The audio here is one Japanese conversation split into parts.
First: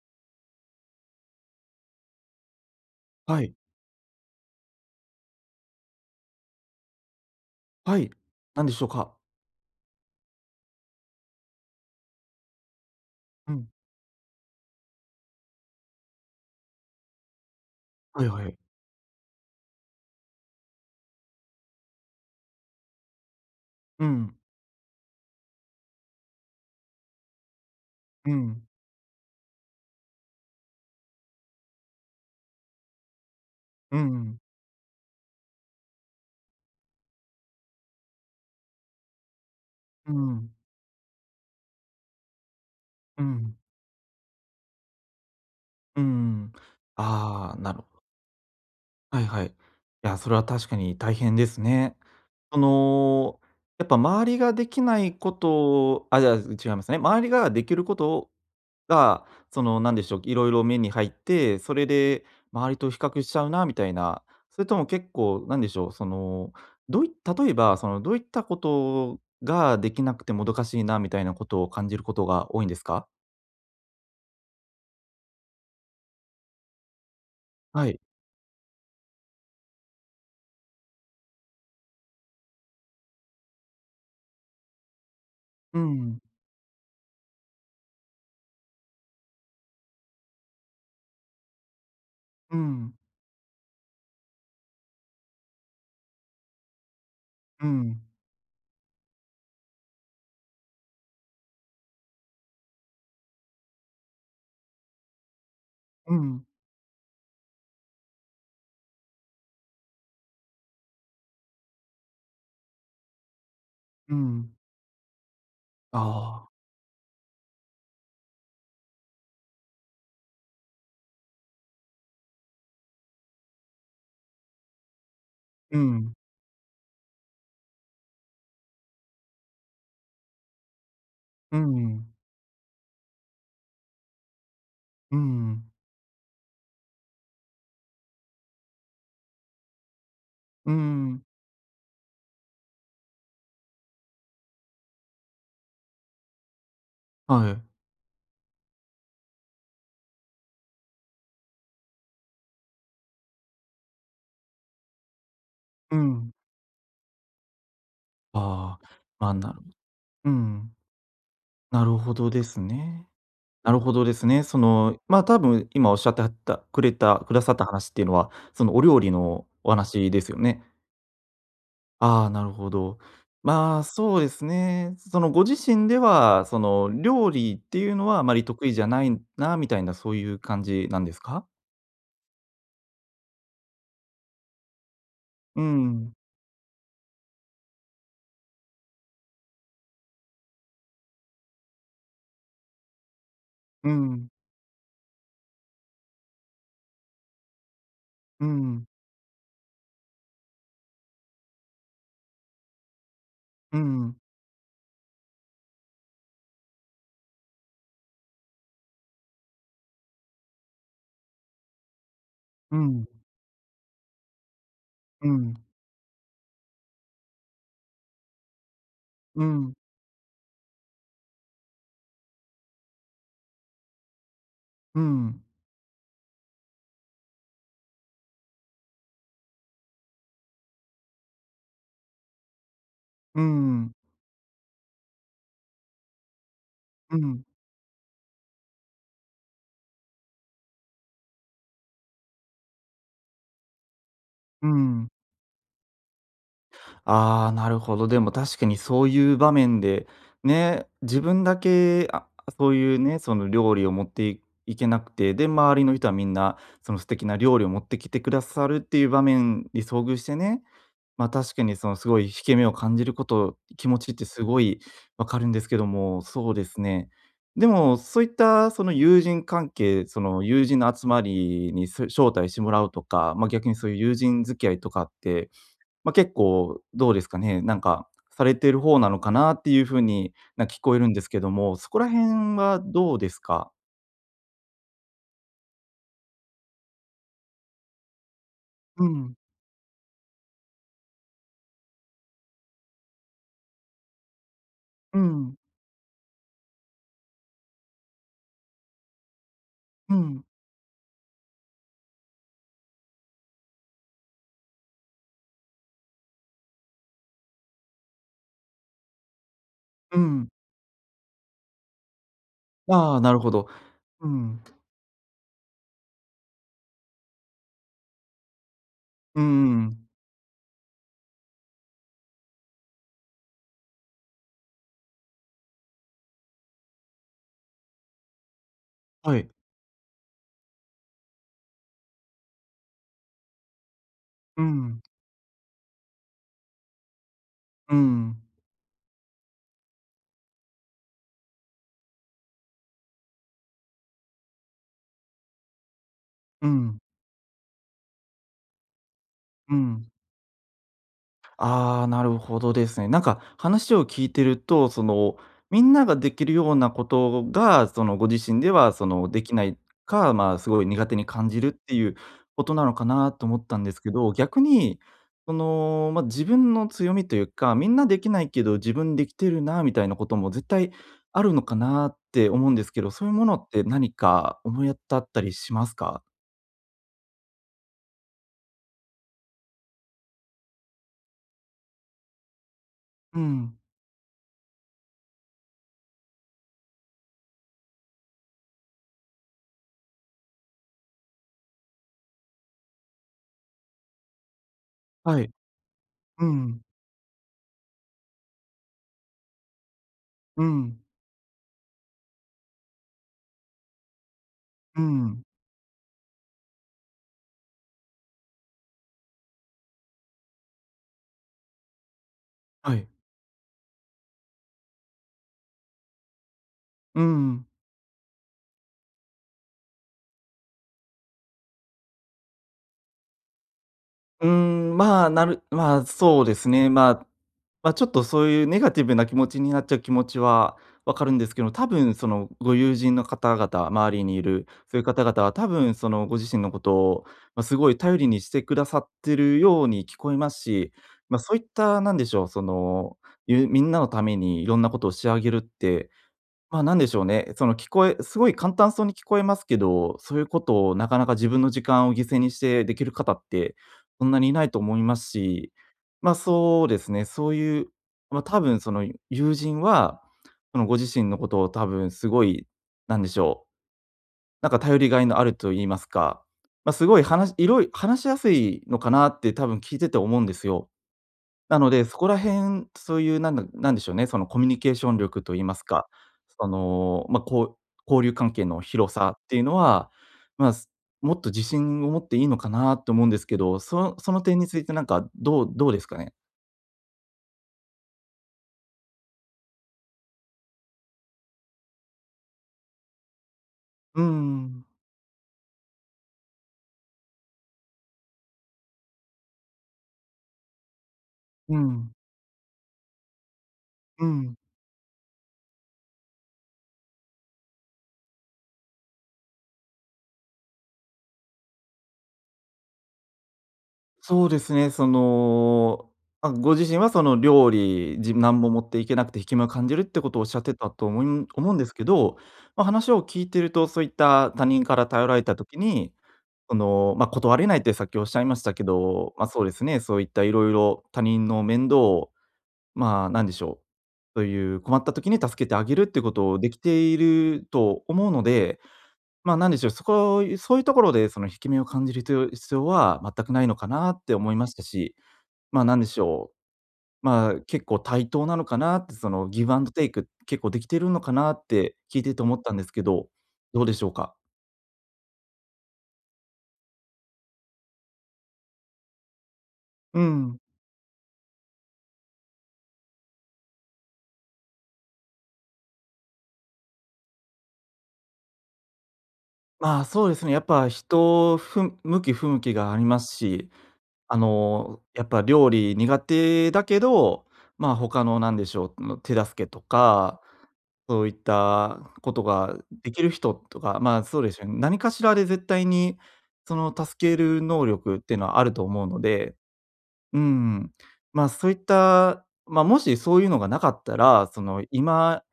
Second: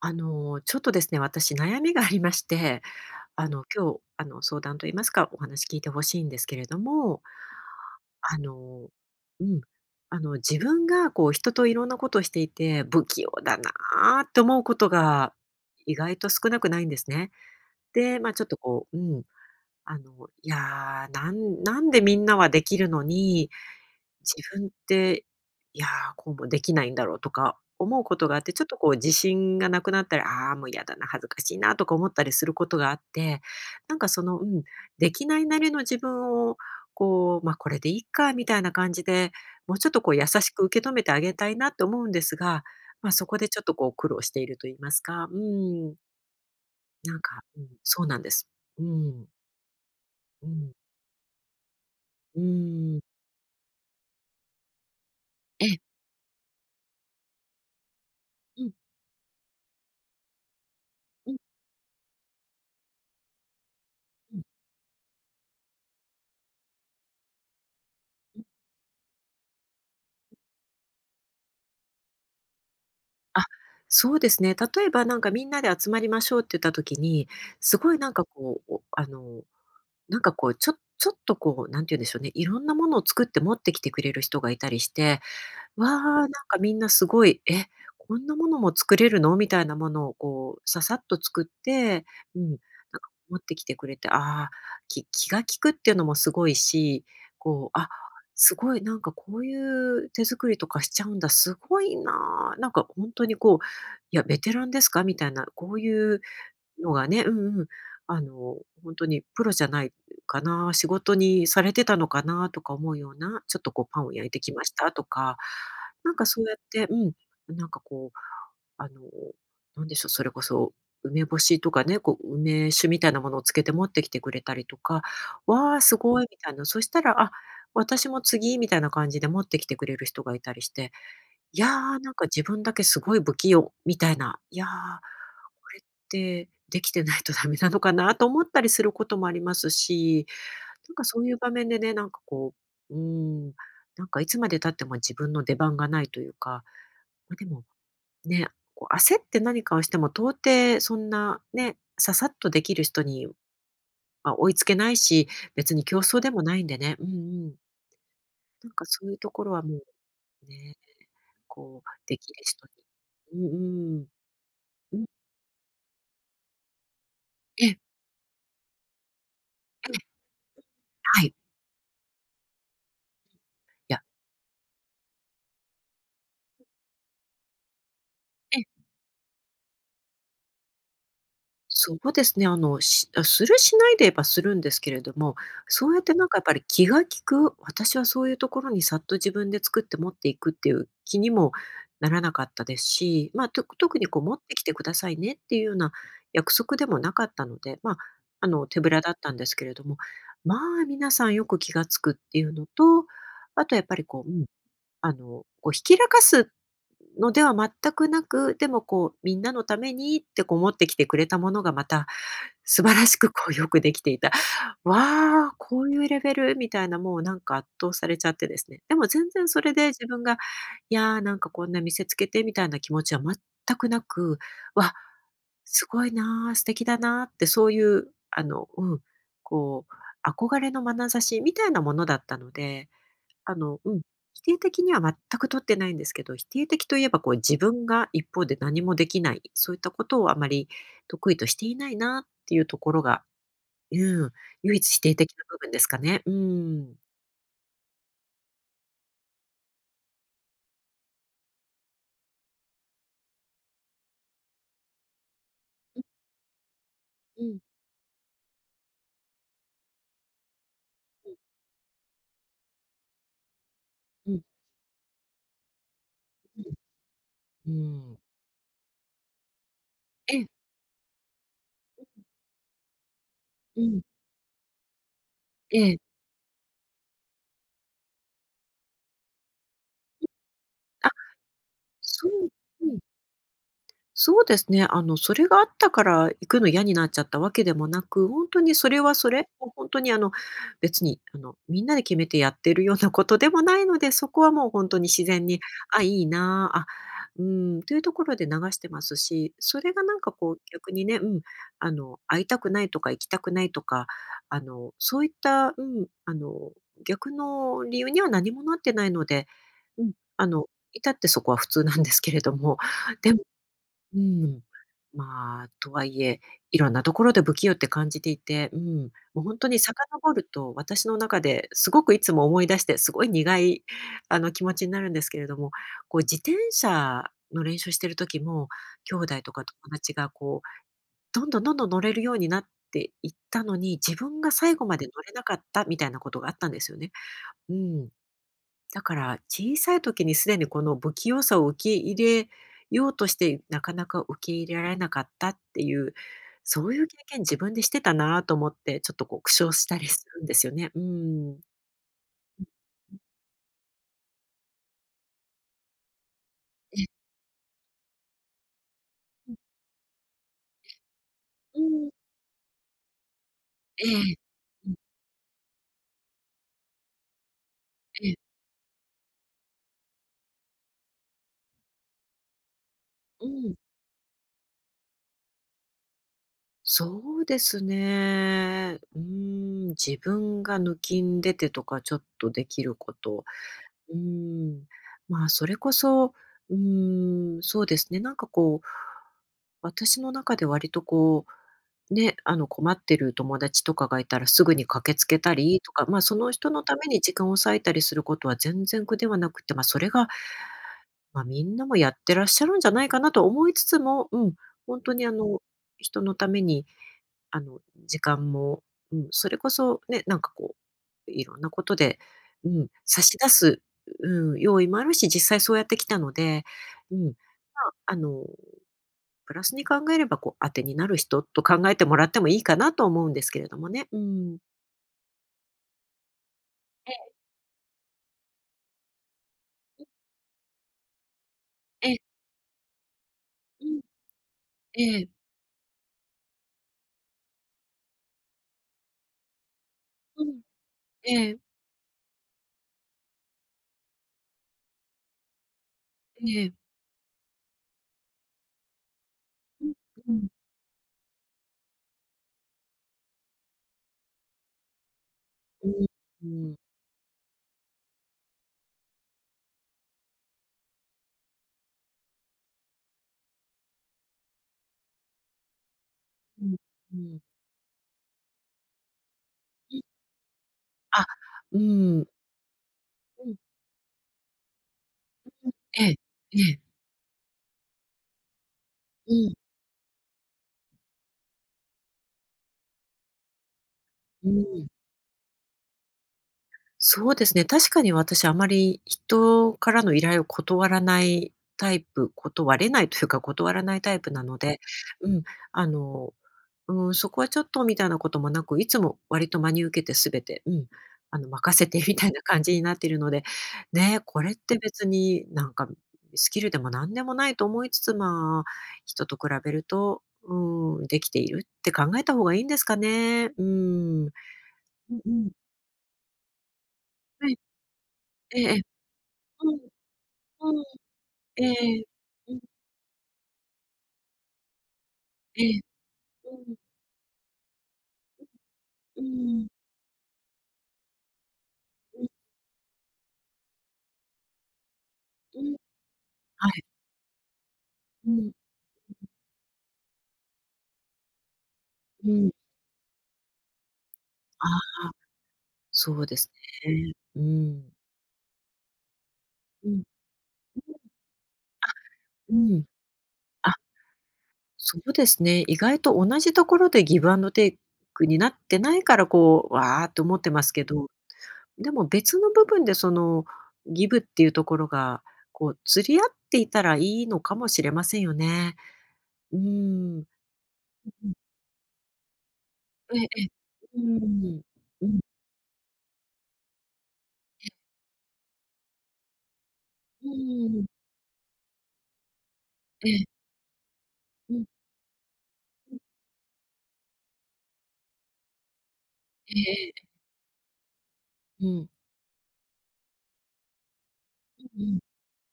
ちょっとですね、私悩みがありまして、はい。今日、相談と言いますか、お話聞いてほしいんですけれども、はい。あ何でしょの、うか？うん、自分がこう人といろんなことをしていて、不器用うだん。なあって思うことが意外と少なくないんですね。で、はいまあ、ちょっはい。とこう、うん、いやー、なんなんでみんなはできるのに、うん。自分って、いやー、こうもできないんだろうとか思うことうがあって、ちん。ょっとこう自信がなくなったりああー、もう嫌だな、恥ずかしいなとか思ったりすることがあって、なうんかその、ん。うん、できないなりの自分を、こう、ま、これでいいかみたいな感じで、もうちょっとこうう優ん。しく受け止めてあげたいなと思うんですが、ま、うそこでん。ちょっとこう苦労していると言いますか、うん、うん。なんか、あうあ、ん、なるほそど。うなんです。うはん、いはい。いや、それはう確ん、かに大変ですね。うそん。の、やっぱ周りができないこえ、とをあ、じゃあ、違いますね。周りができることをうん、が、その、なんでしょう、いろいろ目に入っうん、て、それで周りと比較しちゃうなみたいな、うん。それとも結構なんでしょう、その、どうい例えば、その、どういったことができなくてもどかしいなみたいなことを感じることが多いんですか？あ、そうですね。例えばなんかみんなで集まりましょうって言った時に、すはごいい。なんかこう、おあの、なんかこう、ちょっとこう、なんて言うんでしょうね、いろんなものを作って持ってきてくれる人がいたりして、うわあ、ん、なんかみんなすごい、え、こんなものも作れるのみたいなものをこう、ささっと作って、うん、なうんん、か持ってきてくれて、ああ、気が利くっていうのもすごいし、うこう、あ、ん、すごい、なんかこういう手作りとかしちゃうんだ、すごいなあ。なんか本当にこう、いや、ベテランですかみたいな、こういううん、のがね、うんうん。あの、本当にプロじゃないかな、仕事にされてたのかなとか思うような、ちょっとこうパンをう焼いてきん。ましたとか、なんかそうああ、やって、うん、なんかこう、あの、なんでしょう、それこそ梅干しとかね、こう梅酒みたいなものをつけて持ってきてくれたりとか、わうあ、すん、ごいみたいな、そしたら、あ、私も次みたいな感じで持ってきてくれる人がいたりして、ういやー、なんん、か自分だけすごい不器用みたいな、いやーうこん、れってできてないとダメなのかなと思ったりすることもありますし、うなんかそん、ういう場面でね、なんかこう、ん、なんかいつまで経っても自分の出番がないというか、まあ、ではい、もね、こう焦って何かをしても到底そんなね、ささっとできる人にまあ追いつけないし、別にう競争でん。もないんでね、うんうん。なんあかあ、そういうまとあ、ころなるはもううね、ん、こなうるほできどるです人ね。にうんなるほうどん。ですね。そうの、ん、ま、あ多分今おっしゃってはったくれたくださったええ、え話っていうのは、そのお料理のお話え、ですよね。はい。ああ、なるほど。まあ、いや、そうですね。そのご自身では、その料理っていうのはあまりえ得意じえ。ゃないなみたいなそういう感じなんですか？そうですね、するしないで言えばするんですけれども、うそうやってん、なんかやっぱり気が利く、私はそういうところにさっと自分で作って持っていくっていう気にもならなかったですし、まあ、とう特にこうん、持ってきてくださいねっていうような約束でもなかったので、まあ、う手ん、ぶらだったんですけれども、まあ皆さんよく気がつくっていうのと、あとうやっぱん、りうん、こう、うん、こうひきらかすのでは全くなく、でもこう、みんなのためにってこう持ってきてくれたものがまたう素晴らん、しくこうよくできていた。うわん、あ、こういうレベルみたいな、もうなんか圧倒されちゃってですね。でも全う然それん、で自分が、いや、なんかこんな見せつけてみたいな気持ちは全くなく、わ、うん、すごいなあ、素敵だなあってそういう、うん、こう、憧れの眼差しみたいなものだったのでううん、ん、否定的には全く取ってないんですけど、否定的といえうばこうん、自分が一方で何もできない、そういったことをあまり得意としていないなっていうところが、うん、う唯一否ん。定的な部分ですかね。うん。ああ、なるほど。でも確かにそういう場面で、ね、自分だけ、あ、そういうね、その料理を持ってけなくて、で、周りの人はみんな、その素敵なうん、料理を持ってきてくださるっていう場面に遭遇してね、うま、ん、確かにそのすごい引け目を感じること、気持ちってうん、すごい分かるんですけども、そううでん、すね。でうも、ん。そういったその友人関係、そえのえ、友人の集まりに、そ招待してもらうとか、ま、逆にうそういうん、友人付き合いとかって、えまあ、え。結構どうですかね、なんか、されてる方なのかなっていう風に、なん聞こえあ、るんですけども、そこらそう、辺はうん。どうですか？そうですね。それがあったから行くの嫌になっちゃったわけでもなく、本当にそれうはそん、れ、もうほにあの、別にみんなで決めてやってるようなことでもないので、そこはもう本当にう自然ん、に、あ、いいな、あ、あうん、というところで流してますし、それがなうんかん、こう逆にね、うん、会いたくないとか行きたくないとか、そういった、うん、逆の理由には何もなってないので、うん、うあん。の、至ってそこは普通なんですけれども、ああ、でなるほど。ううん。ん、まあ、とはいえ、いろんなところで不器用って感じていて、うん、うもうんう本ん当にう遡ん。ると、私の中ですごくいつも思い出して、すごい苦い、気持ちになるんですけれども、こう自転車の練習してる時も、兄は弟い。とか友達がこう、どんどんどんどん乗れるようになっていったのに、自分がう最後まん、で乗れなかったみたいなことがあったんですよね。ううん。ん、だから小さい時にすでにこの不器用さを受け入れようとして、なかなか受け入れられなかったっていう、うそうん、いう経験自分でしてたなと思って、ちょっとこう苦笑うしたりん。するんですよね。うん。ああ、なるほどですね。なんか話を聞いてると、その、みんなができるようなえ、ことが、その、ご自身では、その、でうきん、ないか、まあ、すごい苦手に感じるっていうことなのかなと思ったんですえけど、え、逆うん、に、その、まあ、自分の強みというか、みんなでえきえ、ないけど自分できてるなみたいなことも絶対あるのかなって思うんですけど、そういうもうのっん。て何か思い当たったりしますか？そうですね。うん、自分が抜きんでてとか、ちょっとできるこうと。ん。うーん。まあ、それこそ、うーそうですね、なんかこう、私の中で割とこう、ね、困ってる友達とかがいたらすぐに駆けつけはい。たりとか、まあ、そうの人ん。のために時間を割いたりすることは全然苦ではなくて、まあ、それが、うん。まあ、みんなもやってらっしゃるんじゃないかなと思いつつも、うん、本う当にん。人のためにあの、時間も、うん、それこそね、なんかこう、いろんなことで、うん、はい。差し出す、うん、用意もあるし、実際そうやってきたので、ううん、まん。あ、プラスに考えれば、こう、当てになる人と考えてもらってもいいかなと思うんですけれどもね。ううーん。ん、まあ、そうですね。まえあ、え、まあ、ちょっとそういうネガティブな気持ちになっちゃううん、気持ちはわかるんですけど、多え分え、そのご友人の方々、周りにいるそういう方々は多分そのご自身のことを、まあ、すごい頼りにしてくださってるように聞こえうまん、すし、まあ、えそうえ、いったなんでしょう、その、みんなのためにいろんなことを仕上げるって、うん、ええ、まあ、なんでしょうね、その聞こえすごい簡単そうに聞こえますけうん、ど、うそういうん、ことをなかなか自分の時間を犠牲にしてできる方って、そんなにいないと思いますし、うん、まあ、うん、そうですね、そういう、ま、多分その友人は、そのご自身のことを多分すごい、なんでしょう、なんか頼りがいのあると言いますか、うん、ま、すうごいん、話いろい話しやすいのかなって多分う聞いん、てて思うんですよ。あ、うなので、そん、こら辺、そういううん、なんでしょうね、そのコミュニケーション力と言いますえか、え、えそえ、の、ま、こう交流関係の広うさっん、ていうのは、まあ、すもっと自信を持っていいのかなと思うんですけど、そそのう点についん。てなんかどうですかね？そうですね、確かに私あまり人からの依頼を断らないタイプ断れないというか、断らないタイうープなので、ん、うん、あの、うん、そこはちょっとみたいなこともなく、いつも割と真に受けて全て、うん、任うせて ん、みたいな感じになっているので、ね、うこれっん。て別になんかスキルでも何でもないと思いつつ、まあ、人と比べると、うん、できているって考えた方がいいんですかね。うん。うんそうですね、そうん。の、まあ、ご自身はそのはい、料理、じえ何えもえ持え。っていけなくて引き目をうん。感じるってことをおっしゃっうてん、たとおもいえ思うんですえ。けど、うん、ま、話を聞いてると、そういった他人から頼られたえ時え。にうそん、の、まあ、断れないってさっきおっしゃいましたけうど、まあ、そうん、ですね、そういったいろいろ他人の面倒うん、を、まあ、なんでしょう、そういう困った時に助うけん。てあげるってことをはできい。ていると思ううのん、で、まあ、なんでしょう、そういうところでその引き目を感じるうん。必要は全くないのかなって思いあましたあ、し、まあ、なんでそしうですょう、ね。うまあ、結ん。構対等なのかなって、そのギブアンうドん、テイク結構できてるのかなって聞いててう思ったんでん。すけど、あ、どうでしょうか？そうですね。意外と同じところでギブアンドテイクになってないから、こう、わあうと思ってん、ますけど、でも別の部分でそのギブっていうところが、こう釣り合っていたらいいのかもしれませんよね。うまあ、ん。そうですね、やっぱ人向き不向きがありえまえすええ。し、うあん。の、うん、やっぱ料理苦手だけど、まあ、他のなんでしょう、の手助けとうか、ん。そういったことがえできえ、る人とか、まあ、そうでうすん。よね、何かしらで絶対にその助ける能力っていうのはあると思うので、ええええ。うん、まあ、うそういっん。た、ま、もしそういうのがなかったら、そうのんうん。今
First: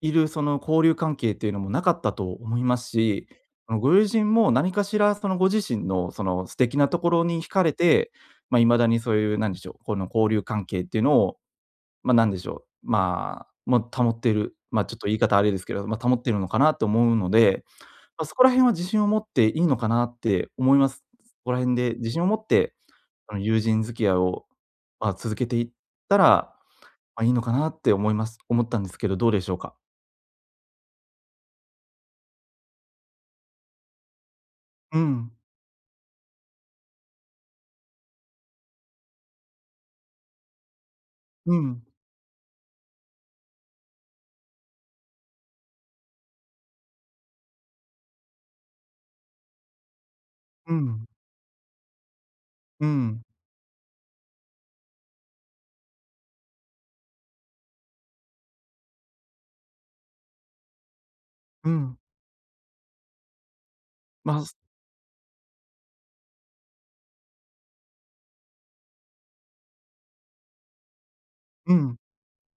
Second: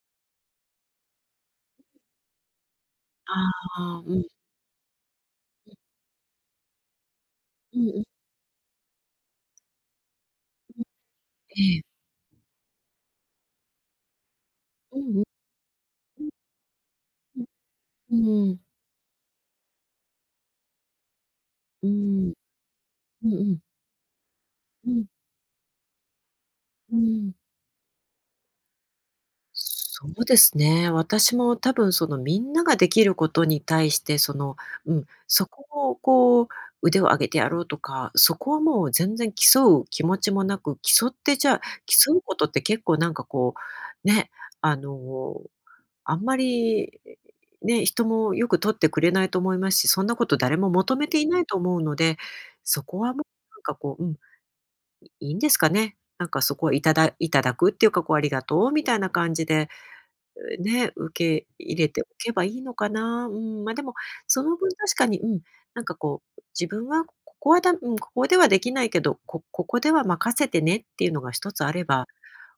いるその交流関係っていうのもなかったと思いますし、あの、ごああ、友うん。人も何かしらそのご自身のその素敵なところに惹かれうんうんて、まあ、未だにそういうなんでしょう、この交流関係うん。っていうのを、ええ。まあ、なんでしょう、まあ、もう保っている、まあ、ちょうっんと言いうん。方あれですけど、まあ、保っうてんいるのかなと思うのうん。で、まあ、そこらうーん。辺は自信を持っていいのかなって思います。そこら辺うで自信をん持って、うんあの、うん。友人付き合いを、うん。うんうんうんうんまあ、続けていったら、うまあ、いいん。のかなって思ったんですけど、どうでしょうか？そうですね。私も多分そのみんなができることに対してその、ううん、ん。そこをこう腕を上げてやろうとか、そこはもう全然競う気持ちもなく、競ってじゃうあん、競うことって結構なんかこう、ね、あのあんまり、ね、人もよく取ってくれないと思いますし、そんなこと誰もう求ん、めていないと思うので、そうこはもうん、なんかこう、うん、いいんですかね。なんかそこはいただくっていうか、こうありがとうみたいな感じで、ね、受けう入れん。ておけばいいのかな。うん、ま、でも、まそあ、のす分確かに、うん、なんかこう、自分はここはだうん、ここではできないけど、ここでは任せてねっていうのが一つあうれん。ば、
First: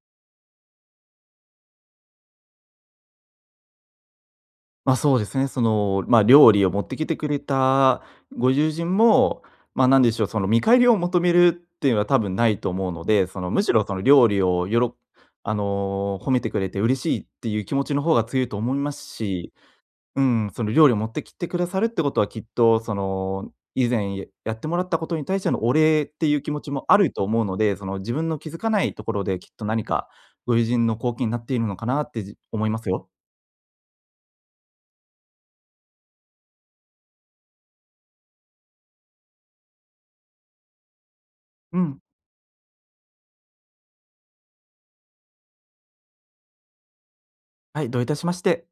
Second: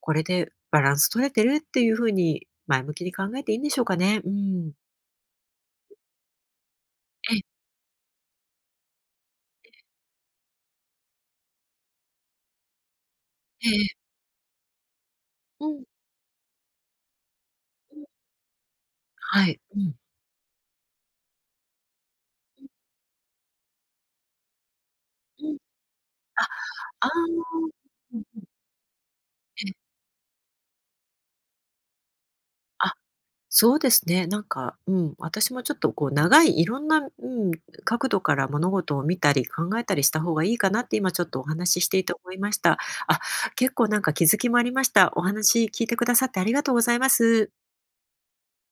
これでバランス取れてるっていう風に前向きに考えていいんでしょうかね。うん。ま、そうですね、その、ま、料理を持ってきてくえれえ、たご友人も、ま、なんでしょう、その見返りを求めるっていうのは多分ないと思うので、その、むえしろそえのええ料理をあの、褒めてくれて嬉しいっていう気持ちの方が強いと思いますし、うん、その料理を持ってきてくださるってことは、きっうとその、以前やってもらったことに対しんてうん。のお礼っていうあ、気持ちもああると思うので、あ。そうんうんうんああの自分のあうん気づかないところで、きっとえ何え、かご友人の貢献になっているのかなって思いますあ、よ。そうですね。なんか、うん、私もちょっとこう長いいろんな、うん、角度から物事を見たり考えたりした方がいいかなって今ちょっとおう話ししてん、いて思いました。あ、結構なんか気づきもありました。お話聞いてくださってありがとうございます。はい、どういたしまして。